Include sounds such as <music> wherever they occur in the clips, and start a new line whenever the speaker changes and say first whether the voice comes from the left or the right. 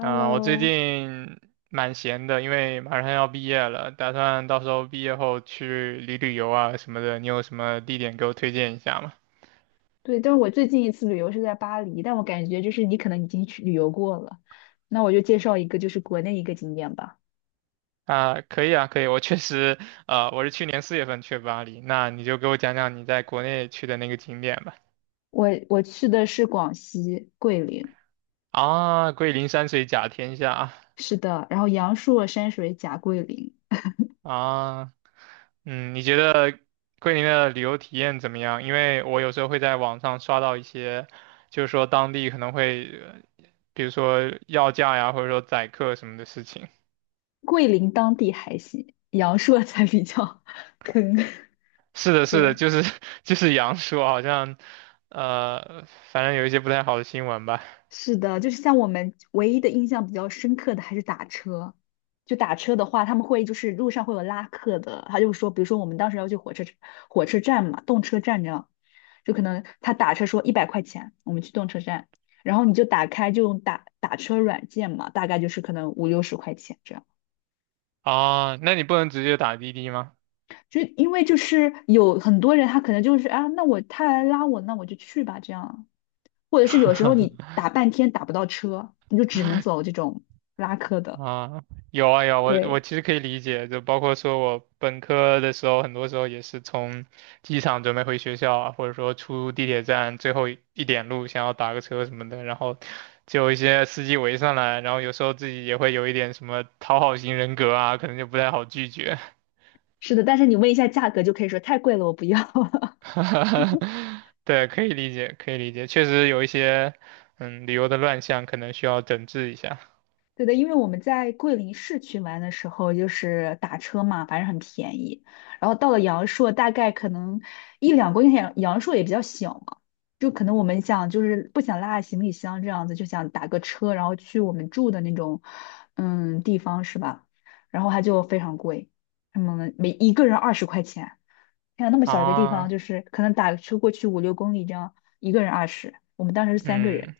right: 啊、我最 近蛮闲的，因为马上要毕业了，打算到时候毕业后去旅游啊什么的。你有什么地点给我推荐一下吗？
left: 对，但是我最近一次旅游是在巴黎，但我感觉就是你可能已经去旅游过了，那我就介绍一个就是国内一个景点吧。
right: 啊、可以啊，可以。我确实，我是去年四月份去巴黎，那你就给我讲讲你在国内去的那个景点吧。
left: 我去的是广西桂林，
right: 啊，桂林山水甲天下啊，
left: 是的，然后阳朔、山水甲桂林，
right: 啊嗯，你觉得桂林的旅游体验怎么样？因为我有时候会在网上刷到一些，就是说当地可能会，比如说要价呀，或者说宰客什么的事情。
left: 桂林当地还行，阳朔 <laughs> 才比较 <laughs> 坑。
right: 是的，
left: <laughs>
right: 是的，
left: 对。
right: 就是 <laughs> 就是杨说，好像呃，反正有一些不太好的新闻吧。
left: 是的，就是像我们唯一的印象比较深刻的还是打车。就打车的话，他们会就是路上会有拉客的，他就说，比如说我们当时要去火车站嘛，动车站这样，就可能他打车说100块钱，我们去动车站，然后你就打开就用打车软件嘛，大概就是可能五六十块钱这样。
right: 啊，那你不能直接打滴滴吗？
left: 就因为就是有很多人他可能就是啊，那我他来拉我，那我就去吧这样，或者是有时候你打半天打不到车，你就只能走这种拉客的。
right: 啊，有啊有啊我
left: 对，
right: 其实可以理解，就包括说我本科的时候，很多时候也是从机场准备回学校啊，或者说出地铁站最后一点路，想要打个车什么的，然后就有一些司机围上来，然后有时候自己也会有一点什么讨好型人格啊，可能就不太好拒绝。
left: 是的，但是你问一下价格就可以说太贵了，我不要。<laughs>
right: <laughs> 对，可以理解，可以理解，确实有一些旅游的乱象，可能需要整治一下。
left: 对的，因为我们在桂林市区玩的时候，就是打车嘛，反正很便宜。然后到了阳朔，大概可能一两公里，阳朔也比较小嘛，就可能我们想就是不想拉行李箱这样子，就想打个车，然后去我们住的那种地方是吧？然后它就非常贵，什么每一个人二十块钱。看到那么小一个地方，
right: 啊，
left: 就是可能打个车过去五六公里这样，一个人二十，我们当时是三个人，
right: 嗯。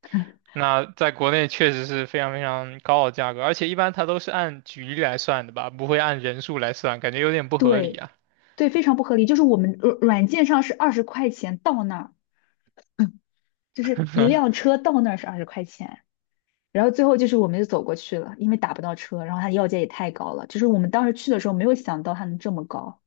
left: <laughs>
right: 那在国内确实是非常非常高的价格，而且一般它都是按局来算的吧，不会按人数来算，感觉有点不合理
left: 对，
right: 啊。
left: 对，非常不合理。就是我们软件上是二十块钱到那儿，就是一辆
right: <laughs>
left: 车到那儿是二十块钱，然后最后就是我们就走过去了，因为打不到车，然后他要价也太高了，就是我们当时去的时候没有想到它能这么高。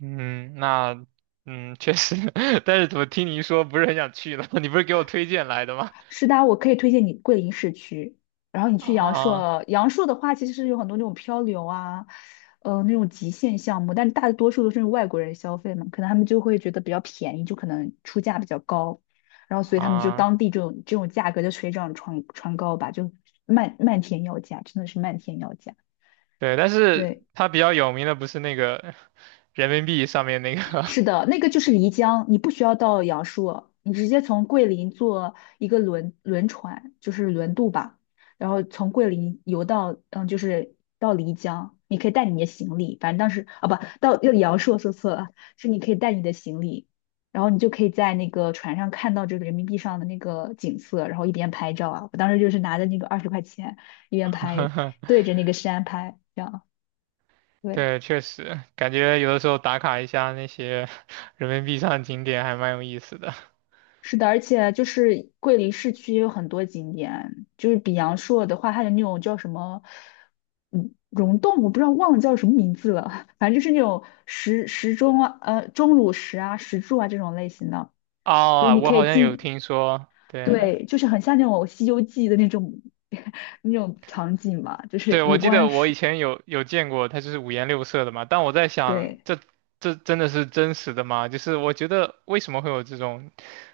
right: 嗯，那嗯，确实。<laughs> 但是怎么听你一说不是很想去了？<laughs> 你不是给我推荐来的吗？
left: 是的，我可以推荐你桂林市区，然后你
right: <laughs>
left: 去阳
right: 啊
left: 朔。阳朔的话，其实有很多那种漂流啊，那种极限项目，但大多数都是外国人消费嘛，可能他们就会觉得比较便宜，就可能出价比较高，然后所以他们就
right: 啊，
left: 当地这种价格就水涨船高吧，就漫天要价，真的是漫天要价。
right: 对，但是
left: 对。
right: 它比较有名的不是那个人民币上面那个，
left: 是的，那个就是漓江，你不需要到阳朔，你直接从桂林坐一个轮船，就是轮渡吧，然后从桂林游到，就是到漓江，你可以带你的行李，反正当时啊不到要阳朔说错了，是你可以带你的行李，然后你就可以在那个船上看到这个人民币上的那个景色，然后一边拍照啊，我当时就是拿着那个二十块钱一边拍，
right: <laughs>
left: 对着那个山拍，这样，对，
right: 对，确实感觉有的时候打卡一下那些人民币上的景点还蛮有意思的。
left: 是的，而且就是桂林市区也有很多景点，就是比阳朔的话，它有那种叫什么，溶洞，我不知道忘了叫什么名字了，<laughs> 反正就是那种石钟啊，钟乳石啊、石柱啊这种类型的，就是
right: 啊，
left: 你
right: 我
left: 可以
right: 好像有
left: 进，
right: 听说，对。
left: 对，就是很像那种《西游记》的那种 <laughs> 那种场景嘛，就是
right: 对，
left: 五
right: 我记
left: 官
right: 得我以
left: 石，
right: 前有见过，它就是五颜六色的嘛。但我在想，
left: 对，
right: 这真的是真实的吗？就是我觉得为什么会有这种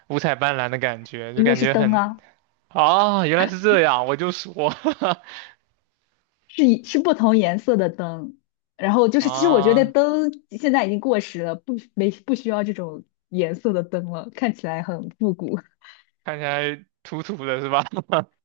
right: 五彩斑斓的感觉，就
left: 因为
right: 感
left: 是
right: 觉
left: 灯
right: 很。
left: 啊。
right: 啊，原来是这样，我就说。
left: 是不同颜色的灯，然后就
right: <laughs>
left: 是其实我觉得
right: 啊，
left: 灯现在已经过时了，不需要这种颜色的灯了，看起来很复古。<laughs>
right: 看起来土土的是吧？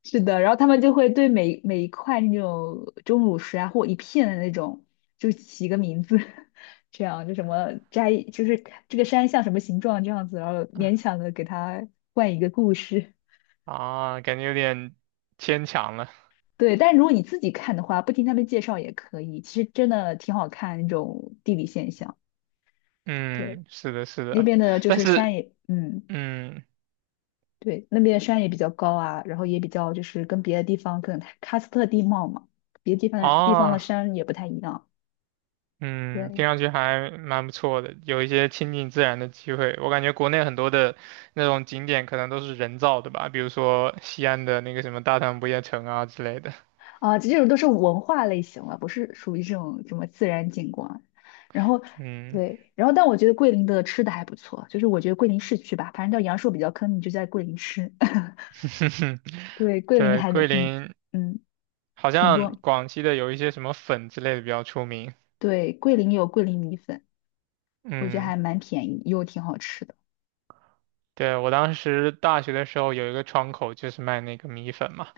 left: 是的，然后他们就会对每一块那种钟乳石啊，或一片的那种，就起个名字，<laughs> 这样就什么摘，就是这个山像什么形状这样子，然后勉强的给它换一个故事。
right: <laughs> 啊，感觉有点牵强了。
left: 对，但如果你自己看的话，不听他们介绍也可以，其实真的挺好看那种地理现象。对。
right: 嗯，是的，是
left: 那
right: 的，
left: 边的就
right: 但
left: 是山
right: 是
left: 也，
right: 嗯
left: 对，那边的山也比较高啊，然后也比较就是跟别的地方可能喀斯特地貌嘛，别的地方的
right: 啊。
left: 山也不太一样。
right: 嗯，听
left: 对，
right: 上去还蛮不错的，有一些亲近自然的机会。我感觉国内很多的那种景点可能都是人造的吧，比如说西安的那个什么大唐不夜城啊之类的。
left: 啊，这种都是文化类型了，不是属于这种什么自然景观。然后
right: 嗯，
left: 对，然后但我觉得桂林的吃的还不错，就是我觉得桂林市区吧，反正叫阳朔比较坑，你就在桂林吃。<laughs>
right: <laughs>
left: 对，桂林
right: 对，
left: 还能
right: 桂
left: 挺
right: 林
left: 嗯，
right: 好
left: 挺
right: 像
left: 多。
right: 广西的有一些什么粉之类的比较出名。
left: 对，桂林有桂林米粉，我觉得
right: 嗯，
left: 还蛮便宜，又挺好吃的。
right: 对，我当时大学的时候有一个窗口就是卖那个米粉嘛，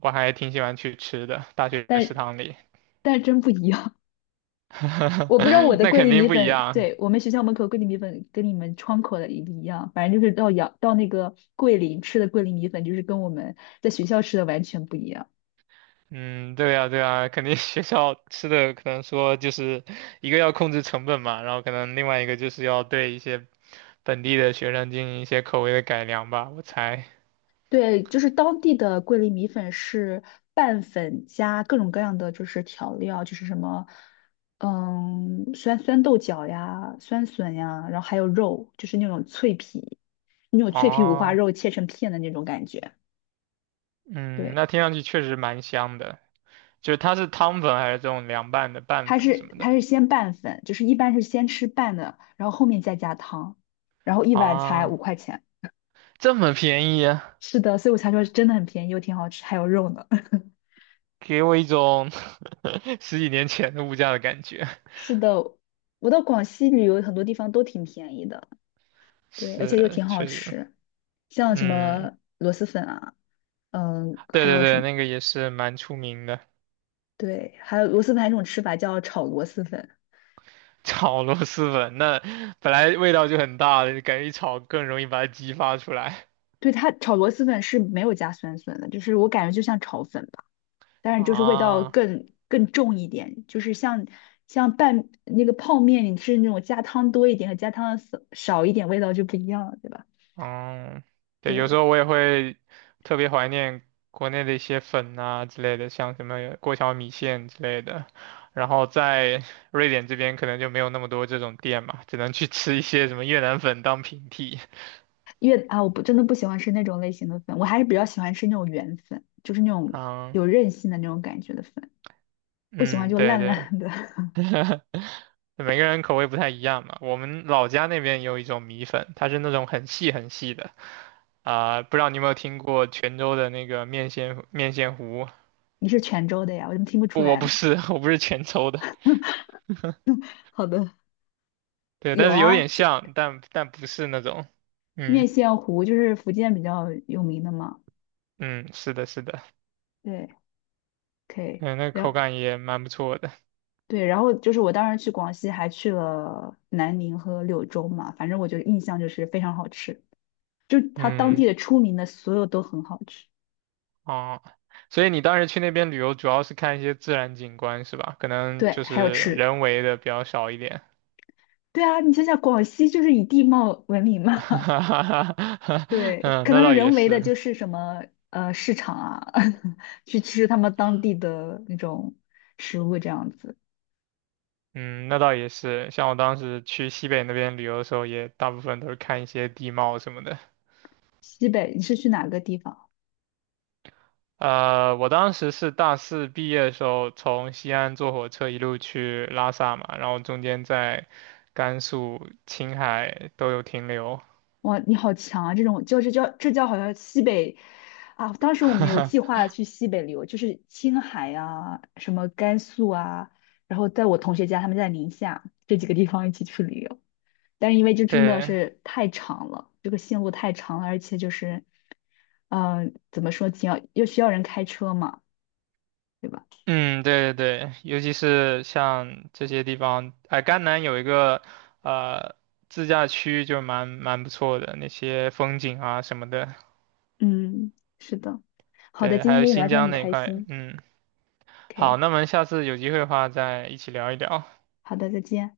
right: 我还挺喜欢去吃的，大学食
left: 但
right: 堂里。
left: 但是真不一样。<laughs> 我不知道我
right: <laughs>
left: 的
right: 那
left: 桂
right: 肯
left: 林
right: 定
left: 米
right: 不一
left: 粉，
right: 样。
left: 对，我们学校门口桂林米粉跟你们窗口的一不一样，反正就是到那个桂林吃的桂林米粉，就是跟我们在学校吃的完全不一样。
right: 嗯，对呀，对呀，肯定学校吃的可能说就是一个要控制成本嘛，然后可能另外一个就是要对一些本地的学生进行一些口味的改良吧，我猜。
left: 对，就是当地的桂林米粉是拌粉加各种各样的就是调料，就是什么，酸豆角呀、酸笋呀，然后还有肉，就是那种脆皮，那种脆皮五花
right: 哦，
left: 肉切成片的那种感觉。
right: 嗯，
left: 对。
right: 那听上去确实蛮香的，就是它是汤粉还是这种凉拌的拌
left: 它
right: 粉什
left: 是
right: 么的？
left: 它是先拌粉，就是一般是先吃拌的，然后后面再加汤，然后一碗才
right: 啊？
left: 5块钱。
right: 这么便宜啊，
left: 是的，所以我才说真的很便宜又挺好吃，还有肉呢。<laughs>
right: 给我一种 <laughs> 十几年前的物价的感觉。
left: 是的，我到广西旅游很多地方都挺便宜的，对，而且又
right: 是，
left: 挺好
right: 确实，
left: 吃，像什
right: 嗯，
left: 么螺蛳粉啊，
right: 对
left: 还
right: 对
left: 有什
right: 对，
left: 么，
right: 那个也是蛮出名的。
left: 对，还有螺蛳粉还有一种吃法叫炒螺蛳粉，
right: 炒螺蛳粉，那本来味道就很大的，感觉一炒更容易把它激发出来。
left: 对，它炒螺蛳粉是没有加酸笋的，就是我感觉就像炒粉，吧。当然就是味道
right: 啊，
left: 更重一点，就是像拌那个泡面，你是那种加汤多一点和加汤少一点，味道就不一样了，对吧？
right: 嗯，对，有时
left: 对，
right: 候我也会特别怀念国内的一些粉啊之类的，像什么过桥米线之类的。然后在 <laughs> 瑞典这边可能就没有那么多这种店嘛，只能去吃一些什么越南粉当平替。
left: 因为啊，我不真的不喜欢吃那种类型的粉，我还是比较喜欢吃那种圆粉，就是那种
right: 啊，
left: 有韧性的那种感觉的粉，不喜欢
right: 嗯，
left: 就
right: 对
left: 烂
right: 对。
left: 烂的。<laughs>
right: 每个人口味不太一样嘛。我们老家那边有一种米粉，它是那种很细很细的，啊、不知道你有没有听过泉州的那个面线糊？
left: 你是泉州的呀，我怎么听不出
right: 不，我
left: 来
right: 不
left: 呢？
right: 是，<laughs> 我不是泉州的，
left: 好的，
right: 对，但
left: 有
right: 是有
left: 啊，
right: 点
left: 这
right: 像，但但不是那种，嗯
left: 糊就是福建比较有名的嘛，
right: 嗯，是的，是的，
left: 对，可以。
right: 嗯，那
left: 然
right: 口
left: 后。
right: 感也蛮不错的，
left: 对，然后就是我当时去广西，还去了南宁和柳州嘛，反正我就印象就是非常好吃，就它当
right: 嗯。
left: 地的出名的所有都很好吃。
right: 哦，所以你当时去那边旅游，主要是看一些自然景观是吧？可能
left: 对，
right: 就
left: 还有
right: 是
left: 吃。
right: 人为的比较少一点。
left: 对啊，你想想，广西就是以地貌闻名
right: <laughs>
left: 嘛，
right: 哈哈哈。
left: <laughs> 对，
right: 嗯，
left: 可
right: 那
left: 能是
right: 倒也
left: 人为的，
right: 是。
left: 就是什么市场啊，<laughs> 去吃他们当地的那种食物这样子。
right: 嗯，那倒也是。像我当时去西北那边旅游的时候，也大部分都是看一些地貌什么的。
left: 西北，你是去哪个地方？
right: 我当时是大四毕业的时候，从西安坐火车一路去拉萨嘛，然后中间在甘肃、青海都有停留。
left: 哇，你好强啊！这种就是叫好像西北啊，当时我们有计
right: <laughs>
left: 划去西北旅游，就是青海啊，什么甘肃啊，然后在我同学家，他们在宁夏这几个地方一起去旅游，但是因为这真的
right: 对，
left: 是太长了，这个线路太长了，而且就是，怎么说，挺要又需要人开车嘛，对吧？
right: 嗯，对对对，尤其是像这些地方，哎，甘南有一个呃自驾区，就蛮不错的，那些风景啊什么的。
left: 嗯，是的。好的，
right: 对，
left: 今
right: 还
left: 天
right: 有
left: 跟你聊
right: 新
left: 天
right: 疆
left: 很
right: 那一
left: 开
right: 块，
left: 心。
right: 嗯。好，
left: OK，
right: 那么下次有机会的话再一起聊一聊。
left: 好的，再见。